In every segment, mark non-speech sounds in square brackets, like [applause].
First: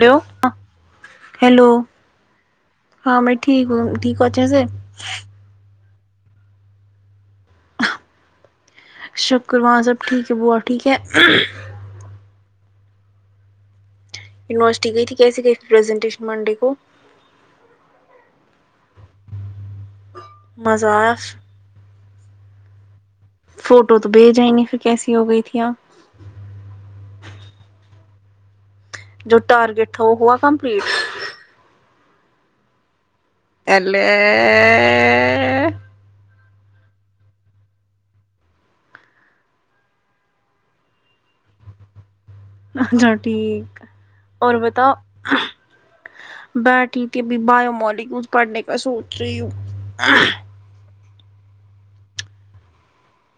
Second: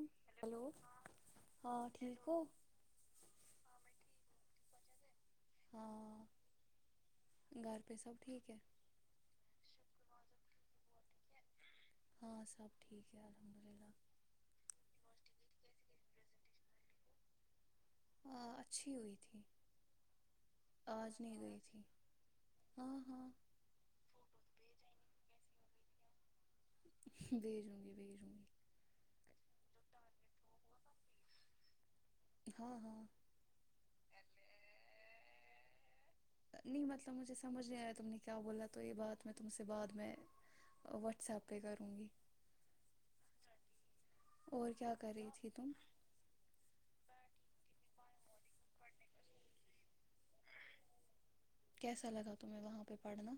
و hello hello ہاں ٹھیک ہو ہاں میں ٹھیک ہ ٹھیک ہو اچھے سے ہاں گھر پہ سب ٹھیک ہے شکر وہاں سب ٹھیک ہے وہ ٹھیک ہے ہاں سب ٹھیک ہے الحمد للہ یونیورسٹی گئی تھی کیسے گی پرزنٹیشن منڈے کو ہاں اچھی ہوئی تھی مزہ آج آیا نہیں گئی تھی ہاں ہاں فوٹو تو بھیجیں نہیں پھر کیسی ہو گئی تھی آپ بھیجوں گی بھیجوں گی جو ٹارگٹ تھا وہ ہوا کمپلیٹ ہاں ہاں الے نہیں مطلب مجھے سمجھ نہیں آیا تم نے کیا بولا تو یہ بات میں تم سے بعد میں وٹس ایپ پہ کروں گی اچھا ٹھیک اور بتاؤ کیا کر رہی تھی تم بیٹی تھی ابھی بایو مالیکولس پڑھنے کا سوچ رہی ہوں کیسا لگا تمہیں وہاں پہ پڑھنا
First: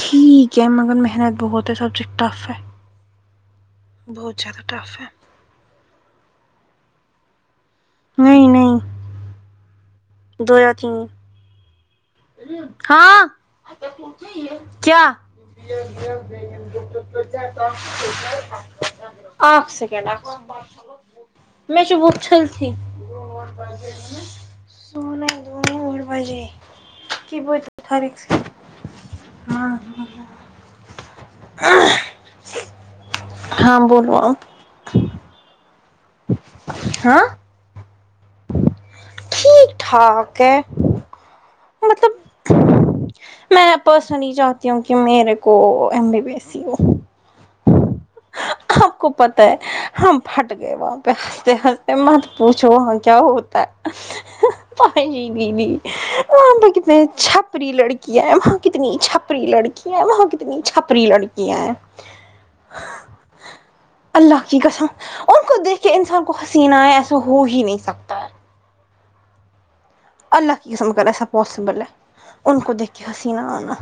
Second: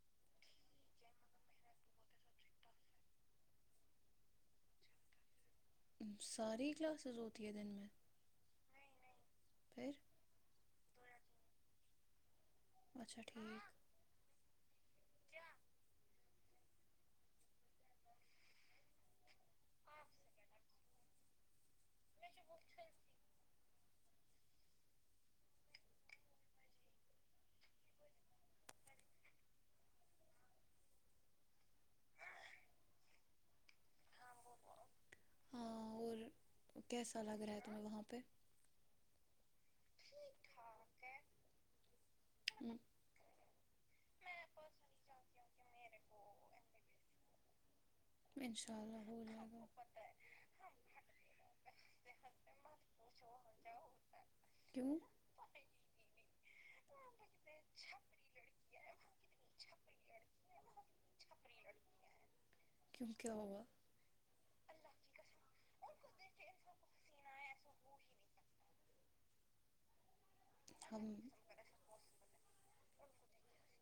ٹھیک ہے مگر محنت بہت ہے سبجیکٹ ٹف ہے بہت زیادہ ٹف ہے ساری کلاسز ہوتی ہے دن میں نہیں نہیں پھر دویا تین [inaudible] اچھا ٹھیک کیا اگ سے کہنا میں شبہ اچھلتھی سولہ دو اور بجے [unintelligible] ہاں ہاں ہاں ہاں بول ہاں بولو اور ہاں کیسا لگ رہا ہے تمہیں وہاں پے ٹھیک ٹھاک ہے مطلب [unintelligible] میں پرسنلی چاہتی ہوں کی میرے کو ایم بی بی ایس سی ہو انشاء آپ اللہ کو ہو پتہ جائے ہے گا ہم پھٹ گئے وہاں پے ہنستے ہنستے مت پوچھو وہاں کیا ہوتا ہے کیوں نہیں نہیں وہاں پے کتنے چھپری لڑکیاں ہے وہاں کتنی چھپری لڑکی کیاں ہیں وہاں کتنی چھپری لڑکیاں ہیں کیوں کیا ہوا اللہ کی قسم ان کو دیکھ کے انسان کو ہنسی نہ آے ایسا ہو ہی نہیں سکتا ہے اللہ کی قسم اگر ہم ایسا پاسبل ہے ان کو دیکھ کے ہنسی نہ آنا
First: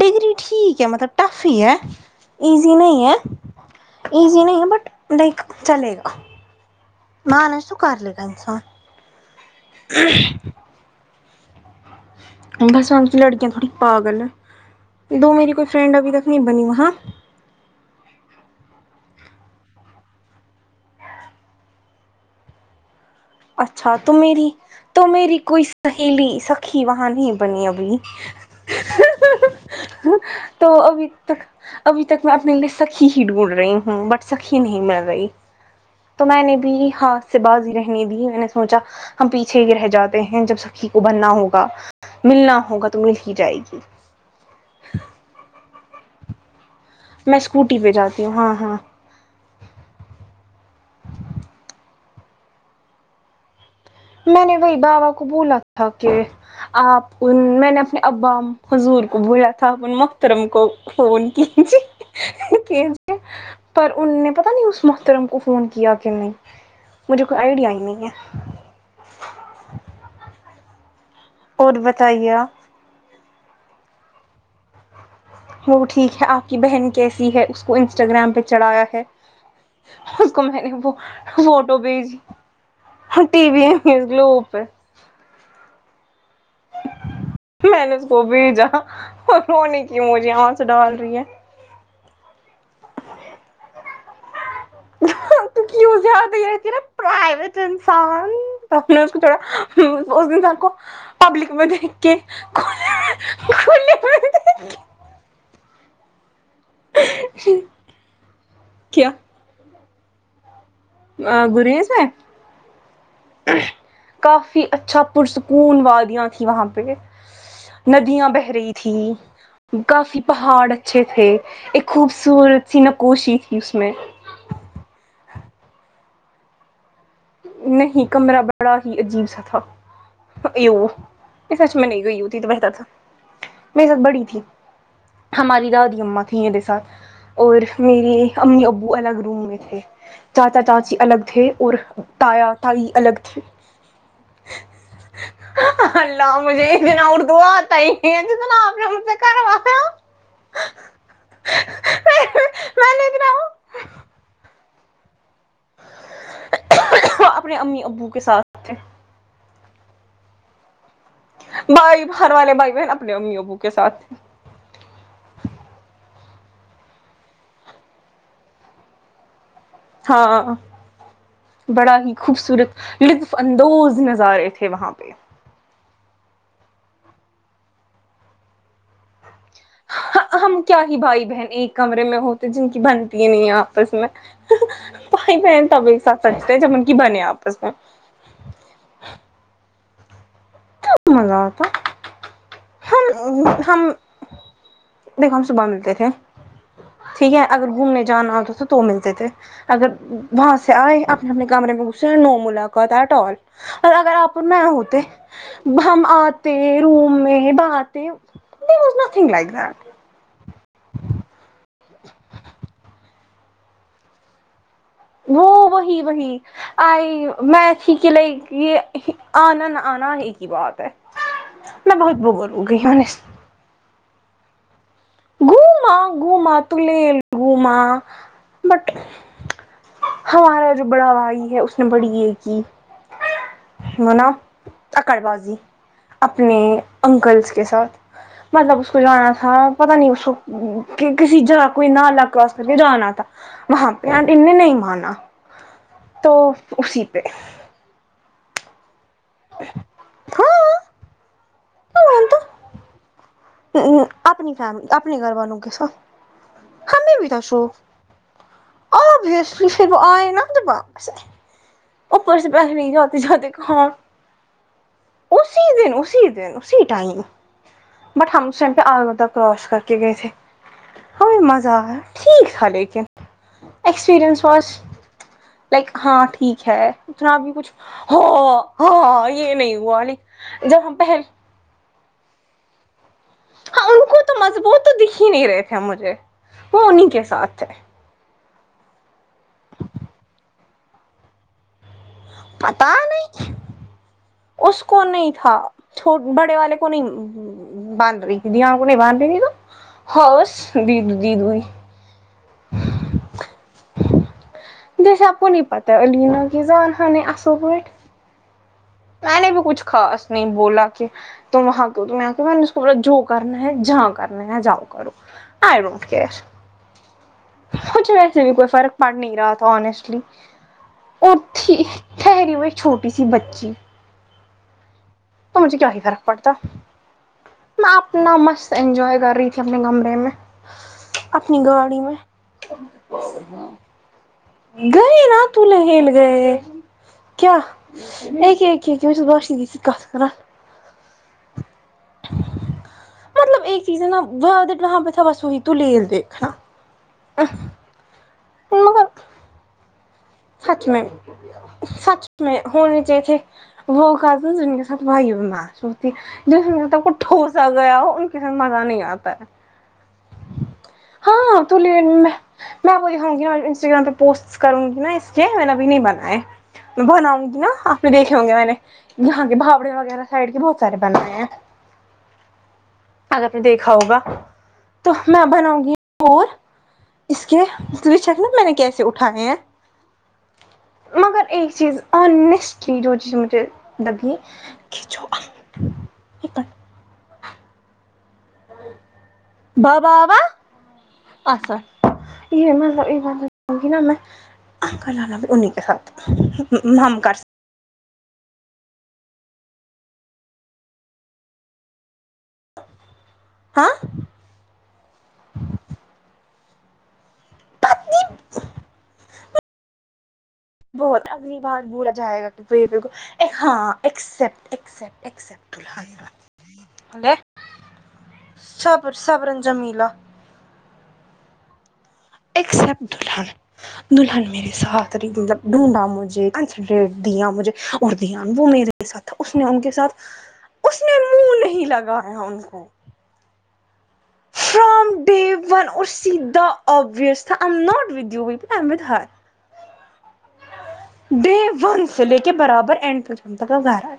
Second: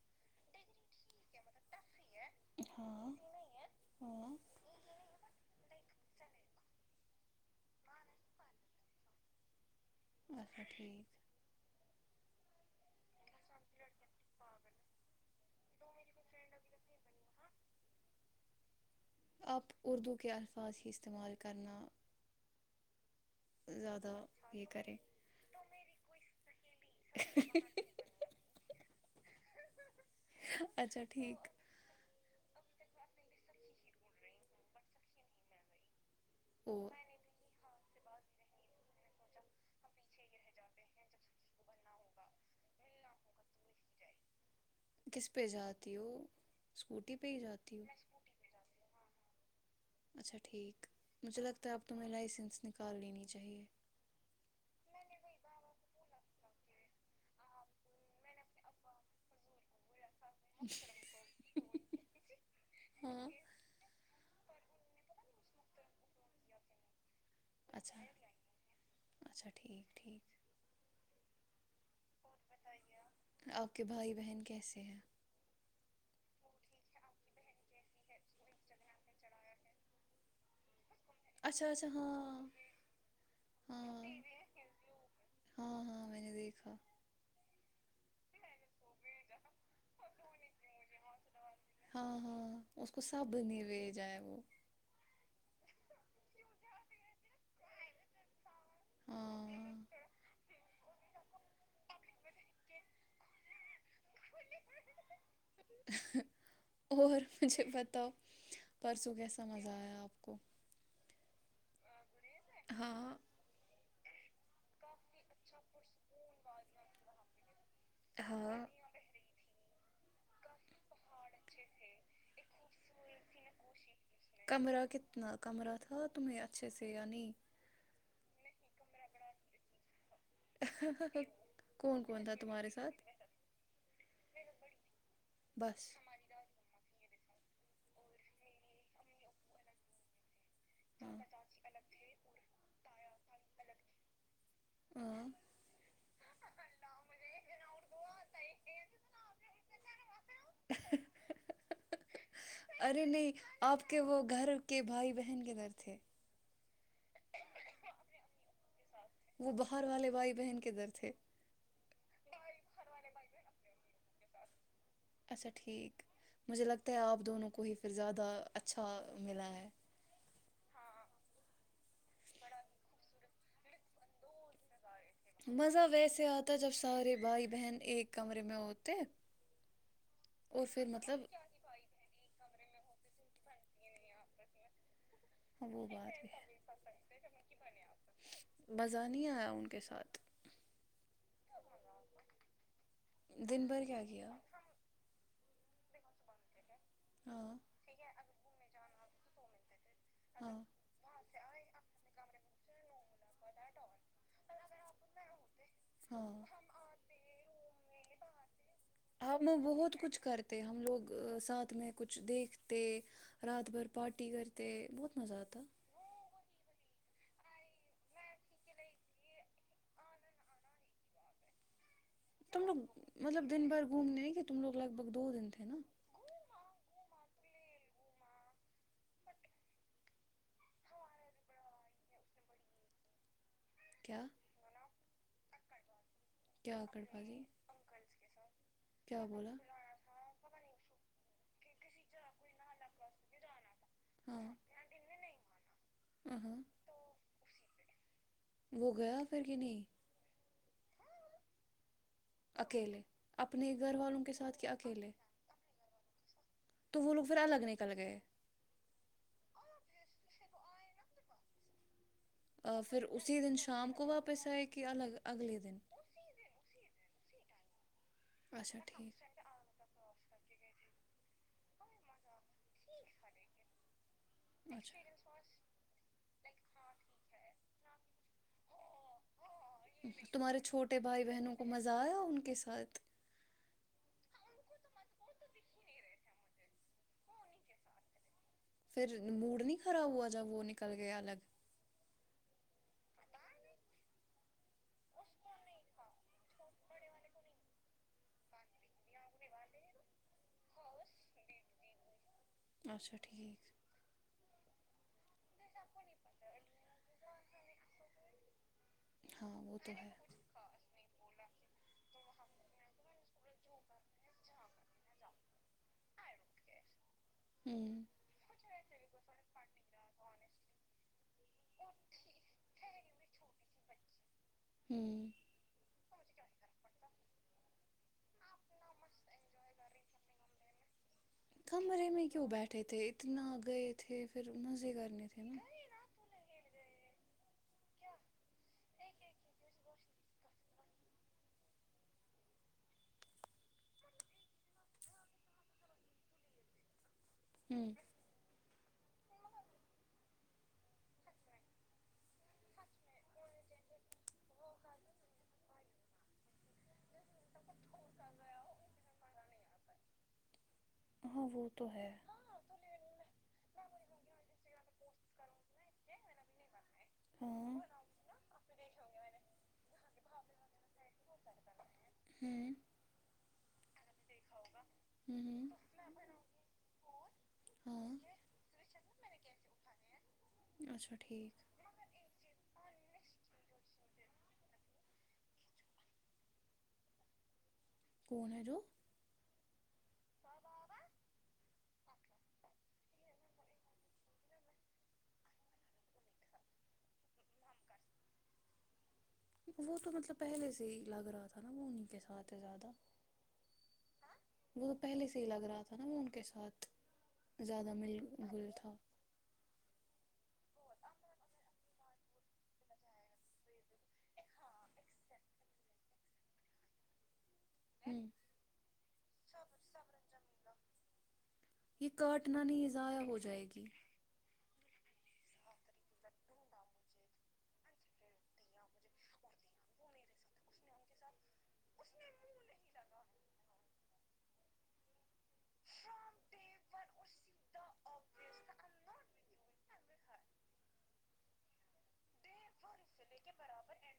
ڈگری ٹھیک ہے مطلب ٹف ہی ہے ایزی نہیں ہاں ہے ہاں ایزی نہیں ہے بٹ لائک چلے گا مانے سو کر لے گا انسان ہ اچھا ٹھیک بس وہاں کی لڑکیاں تھوڑی پاگل ہے دو میری کوئی فرینڈ ابھی تک نہیں بنی وہاں آ آپ اردو کے الفاظ ہی استعمال کرنا اچھا زیادہ تو میری یہ کریں تو میری کوئی سہیلی سکھی وہاں نہیں بنی ابھی تو اچھا ابھی تک ٹھیک ابھی تک میں اپنے لیے سکھی ہی ڈھونڈ رہی ہوں بٹ سکھی نہیں مل رہی تو میں نے او بھی ہاتھ سے بازی رہے ہنے دی میں نے سوچا ہم پیچھے ہی رہ جاتے ہیں جب سکھی کو بننا ہوگا ملنا ہوگا تو مل ہی جائے گی کس پے جاتی ہو اسکوٹی پہ میں ہی اسکوٹی جاتی ہو پے جاتی ہوں ہاں ہاں اچھا ٹھیک مجھے لگتا ہے اب تمہیں لائسنس نکال لینی چاہیے میں نے وہی بابا کو بولا تھا کہ آپ ان میں نے اپنے ابا حضور کو بولا تھا اپن مح ترم کو فون کیجے کی ہاں پر انہوں نے پتہ نہیں اس محترم کو فون کیا کی نہیں مجھے کوئی آئیڈیا ہی نہیں اچھا ہے اچھا ٹھیک ٹھیک اور بتائیے آپ آپ کے بھائی بہن کیسے ہیں ہاں وہ ٹھیک ہے آپ کی بہن کیسی ہے اس کو انسٹاگرام پے چڑھایا ہے اس کو میں نے وہ اچھا فوٹو اچھا بھیجی ہاں ٹی وی ہاں گلو ہے اوپ ہے ہاں ہاں میں نے دیکھا میں نے اس کو بھیجا اور رونے کی مجھے آنسو ڈال رہی ہے ہاں ہاں اس کو سب نے بھیجا ہے وہ تو کیوں پرائیویٹ انسان [unintelligible] آپ نے اس کو چھوڑا ہاں اس انسان کو پبلک میں دیکھ کے کھلے میں دیکھ کے اں ہے اور مجھے بتاؤ کیا پڑسوں کیسا مزہ آیا آپ کو اں گریز ہے ہاں کافی اچھا پرسکون وادیاں تھی وہاں پہ ندیاں بہہ ہاں رہی تھی کافی پہاڑ اچھے تھے ایک خوبصورت سی نکوشی تھی اس میں کمرہ کتنا کمرہ تھا تمہیں اچھے سے یا نہیں نہیں کمرہ بڑا ہی عجیب سا تھا یو نہیں سچ میں نہیں کون گئی کون یو تھا تھی تو بتا تمہارے تھا ساتھ میر ساتھ بڑی تھی ہماری بس دادی اماں تھی مے ساتھ اور میرے امی ابو الگ روم میں تھے چاچا چاچی جی ہاں الگ تھے اور تایا تائی الگ تھے ہاں اللہ مجھے جنا اردو آتا نہی آپتے آپ نی ہم سے کروا رہی ہو ارے نے نہیں اتنا آپ کے وہ گھر کے بھائی بہن کے گھر تھے وہ اپنے امی ابو کے ساتھ وہ باہر والے بھائی بہن کے در تھے بھائی بھر والے بھائی بہن اپنے امی ابو کے ساتھ اچھا ٹھیک مجھے لگتا ہے آپ دونوں کو ہی پھر زیادہ اچھا ملا ہے ہاں بڑا ہی خوبصورت اندوز نظارے تھے وہاں پہ مزہ ویسے آتا جب سارے بھائی بہن ایک کمرے میں ہوتے ہم اور کیا پھر ہی مطلب بھائی بہن ایک کمرے میں ہوتے جن کی بنتی نہیں ہیں آپس میں بھائی بہن وہ تب ایک بات ساتھ بھی ہے سچتے جب ان کی بنے آپس میں مزہ نہیں آیا ان کے ساتھ مزہ آتا ہم دن بھر ہم کیا کیا دیکھو ہم صبح ملتے تھے ٹھیک ہے ہاں اگر گھومنے جانا ہوتا تو تو ملتے تھے اگر وہاں ہاں سے آئے اپنے اپنے کمرے میں گسے نو ملاقات ایٹ آل اور اگر آپ میں ہوتے ہم آتے ہاں روم میں باتے در وز نتنگ وہ بہت کچھ کرتی ہم لوگ ساتھ میں کچھ دیکھتے رات بھر پارٹی کرتے بہت مزہ وہ آتا وہی وہی آئی میںچھی کے یہ آنا نہ آنا ایک ہی بات ہے میں بہت بور تم ہو لوگ گئی ہوں مطلب دن بھر گھومنے ہیں کہ تم لوگ لگ بھگ دو دن تھے نا گووم گووما تول گووما بٹ بٹے ہمارا جو بڑا بھائی ہے اس نے بڑی یہ کی کیا منا آکڑ بؤازی اپنے کیا آکڑ باازی انکلس کے ساتھ مطلب اس کو کیا جانا بولا تھا پتا نہیں اسو کہ کسی جگہ کونا الہ کراس کر کے جانا آ تھا وہاں پہ ہاں ان نے ہ نہیں مانا تو ہاں اسی پہ وہ گیا پھر کہ نہیں ہاں تو اکیلے اپنے گھر والوں کے اپنی ساتھ کے فیملی اکیلے اپنے گھر والوں کے ساتھ تو وہ ہمیں لوگ بھی پھر الگ نکل گئے اس اس سے وہ آۓ نہ دبئی سے اپر سے پیسے نہیں پھر جاتے اسی جاتے دن کہا شام کو واپس آئے کہ الگ اگلے اسی دن اسی دن اسی ٹائم بٹ ہم سم اچھا پہ ٹھیک آرمودہ کراس کر کے گئے تھے ہم مزہ آیا ٹھیک تھا لیکن ایکسپریئنس اچھا لائک ہاں ٹھیک ہے اتنا بھی کچھ ہاں ہاں یہ نہیں ہوا نہیں تہمارے چھوٹے بھائی بہنوں کو مزہ آیا ان کے ساتھ ہاں ان کو تو مضبوط تو دیکھی نہیں رہے تھے مجھے وہ انہیں کے ساتھ تھے پھر موڈ نہیں خراب ہوا جب وہ نکل گیا الگ پتا نہیں اس کو نہیں تھا چھو بڑے والے کو نہیں [unintelligible] اچھا ٹھیک جیسا آپکو نہیں پتا [unintelligible] میں ہاں نے بھی وہ کچھ تو ہے خاص نہیں بولا کہ تم وہاں تم میں نے اس کو بولا جو کرنا ہے جہاں کرنا ہے جاؤ کرو آئی ڈونٹ کیئر ہوں کچھ نہیں سے بھی کوئی فرق پڑ نہیں رہا تھا آنیسٹلی اور تھی ٹھیری میں ایک چھوٹی سی بچی ہوں تو مجھے کیا ہی فرق پڑتا میں اپنا مست انجوائے کر رہی تھی اپنے کمرے میں اپنی گاڈ کمرے میں کیوں بیٹھے تھے اتنا گئے تھے پھر مزے گئے کرنے نا تھے تو حل گئے کیا [unintelligible] مطلب ایک چیز ہے نا [unintelligible] تھا بس وہی تو ریل دیکھنا ھمم مگر سچ میں سچ میں ہونی چاہیے تھی [unintelligible] جس کو تم کو ٹھوسا گیا ہو ان کے ساتھ مزہ نہیں آتا ہے ہاں تو لے لی میں میں آپ کو دکھاؤ گی نا انسٹاگرام پہ پوسٹ کروں گی نا اس کے میں نے ابھی نہیں بنائے میں بناؤں ہاں گی نا آپ نے دیکھے ہوں گے میں نے یہاں کے بھاوڑے وغیرہ سائڈ کے بہت سارے بنائے ہیں ھمم اگر آپ نے دیکھا ہوگا تو میں ہوں بناؤں گی مور اس کے اس ہاں لی چیک نا میں نے کیسے اٹھائے ہیں اچھا مگر ٹھیک ایک چیز آنیسٹلی جو چیزیں مجھے لگی [unintelligible] کون ہے جو با با با اسد [unintelligible] آپ کال انا بھی انہی کے ساتھ ہم کر سک وہ تو مطلب پہلے سے ہی لگ رہا تھا نا وہ انہیں کے ساتھ ہے زیادہ ہاں وہ تو پہلے سے ہی لگ رہا تھا نا وہ ان کے ساتھ زیادہ مل جل تھا بہت اگلی بار بولا جائے گا کہ یہ بات کو ہاں ایکسپٹ ایکسپٹ ایکسپٹ ہوں [unintelligible] صبر صبرن جمیلہ یہ کاٹنا نہیں ایکسپٹ ضائع ہو دلہن جائے گی دلہن میرے ساتھ رہی ڈھونڈا مجھے کنسنٹریٹ دیا مجھے اور دھیان وہ میرے ساتھ اس نے ان کے ساتھ اس نے منہ نہیں لگایا ان کو فرام ڈے ون اور سید دا اوبویئس تھا I am not with you well I am with her day one سے لے کے برابر اینڈ تک گھر آ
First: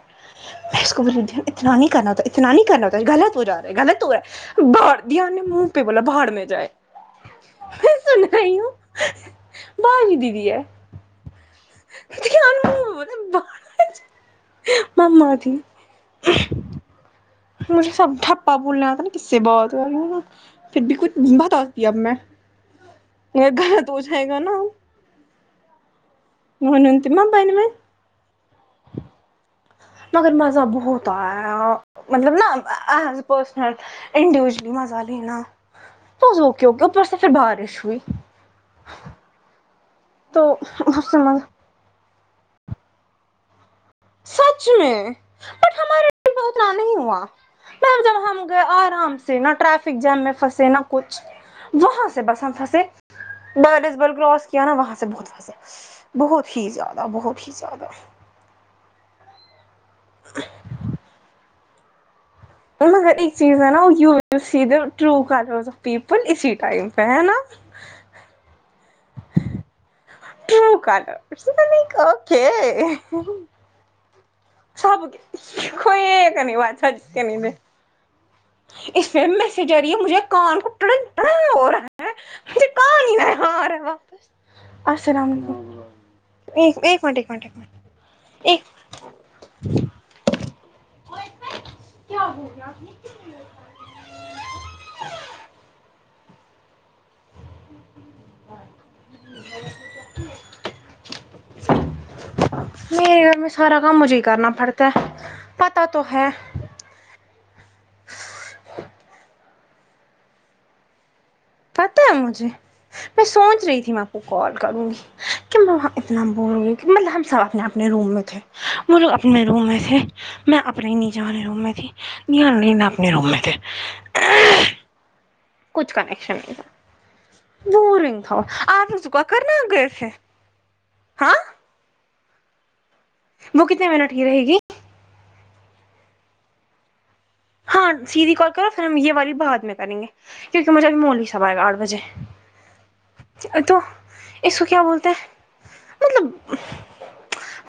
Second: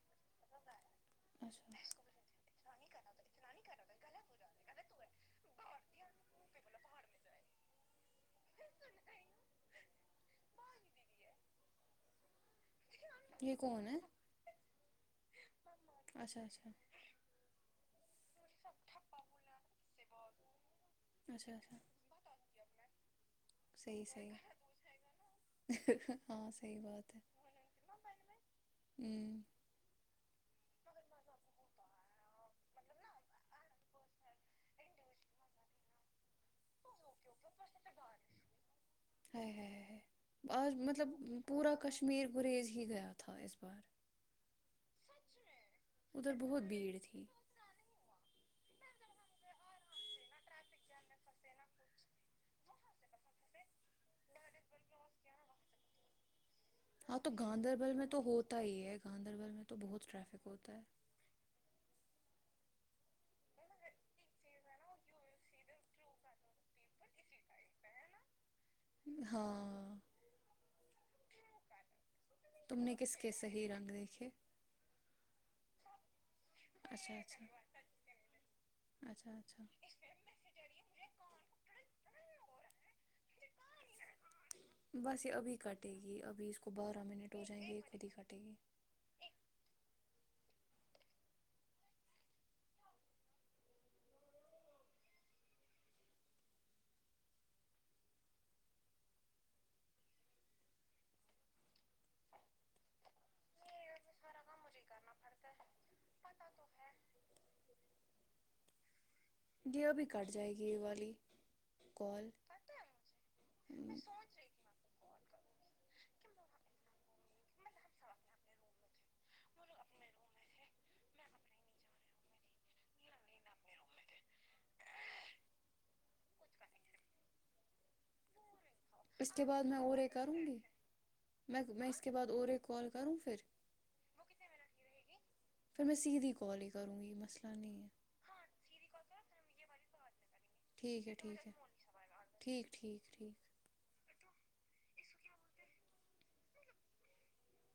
میں اس کو بولی تھی اتنا نہیں اچھا کرنا ہوتا اتنا نہیں کرنا ہوتا غلط ہو جارا ہے غلط ہوا ہے باہر دھیان [unintelligible] نے منہ پہ بولا بھاڑ میں جائے سنا ہوں بجی دییدی [unintelligible] ہے کیا [unintelligible] یہ کون ہے ممما تھی اچھا اچھا مجھے سب تھپپا بولنے آ تھا نا کس سے بہت پھر بھی کچھ اچھا بتا اچھا دیا اب میں یہ غلط ہو صحیح جائے صحیح گا نا ہاں صحیح بات ہے [unintelligible] میں ہمم مگر مزہ بہت آیا مطلب نا ایز اے پرسنل انڈیویژلی مزہ لینا توک [unintelligible] اوپر سے پھر بارش ہوئی ہائے ہائے تو آج مطلب اس سے مزہ پورا کشمیر گریز ہی گیا تھا اس بار سچ میں بٹ ہمارے لیے ادھر بہت ران بھیڑ نہیں تھی ہوا میم جب ہم گئے آرام سے نہ ٹریفک جیم میں پھنسے نہ کچھ وہاں سے بس ہم پھنسے [unintelligible] ڈس بل کراس کیا نا وہاں سے بہت پھنسے بہت ہی زیادہ ہاں تو بہت ہی زیادہ گاندربل میں تو ہوتا ہی ہے گاندربل میں تو بہت ٹریفک ہوتا ہے مگر ایک چیز ہے نا you see the true [unintelligible] people اسی ٹائم پہ ہے نا ہاں ٹرو کالا [unintelligible] نہیں تم نے کس کے صحیح رنگ دیکھے سب کوئی ایک نہیں بچا جس اچھا کے اچھا نہیں اس فم اچھا میں سے اچھا جریعے مجھے کان [unintelligible] کٹناٹنا ہو رہا ہے مجک رہ ہار ہے واں بس یہ ابھی کٹے گی ابھی اس کو ایک بارہ ایک ایک منٹ ہو ایک جائیں گے یہ خود ہی کٹے گی ایک کیا ہو گیا [inaudible] میرے گھر میں سارا کام مجھے کرنا پڑتا ہے پتا تو ہے یہ ابھی کٹ جائے گی یہ والی پتا ہے کال مجھے میں سوچ رہی تھی میں آپ کو کال کروں گی کہ میں وہاں اتنا بور ہو گی کہ مطلب ہم سب اپنے اپنے روم میں تھے وہ لوگ اپنے روم میں تھے میں اپنے نیچے والے روم میں تھی نہیں آان لا [unintelligible] اپنے روم تھے کچھ کنیکشن نہیں تھا دور تھا وہ آپ کا اس کے کرنا بعد میں گئے اورے تھے کروں گی ہاں میں میں اس کے بعد اور ایک کال کروں پھر وہ کتنے منٹ کی رہے گی پھر میں سیدھی کال ہی کروں گی مسئلہ نہیں ہے ہاں سیدھی کال کرو پھر ہم یہ والی بعد میں کریں گے کیونکہ مجھے ابھی ٹھیک ہے مولی صاحب ٹھیک آے وے ہے آٹھ بجے ٹھیک ٹھیک ٹھیک تو اس کو کیا بولتے ہیں مطلب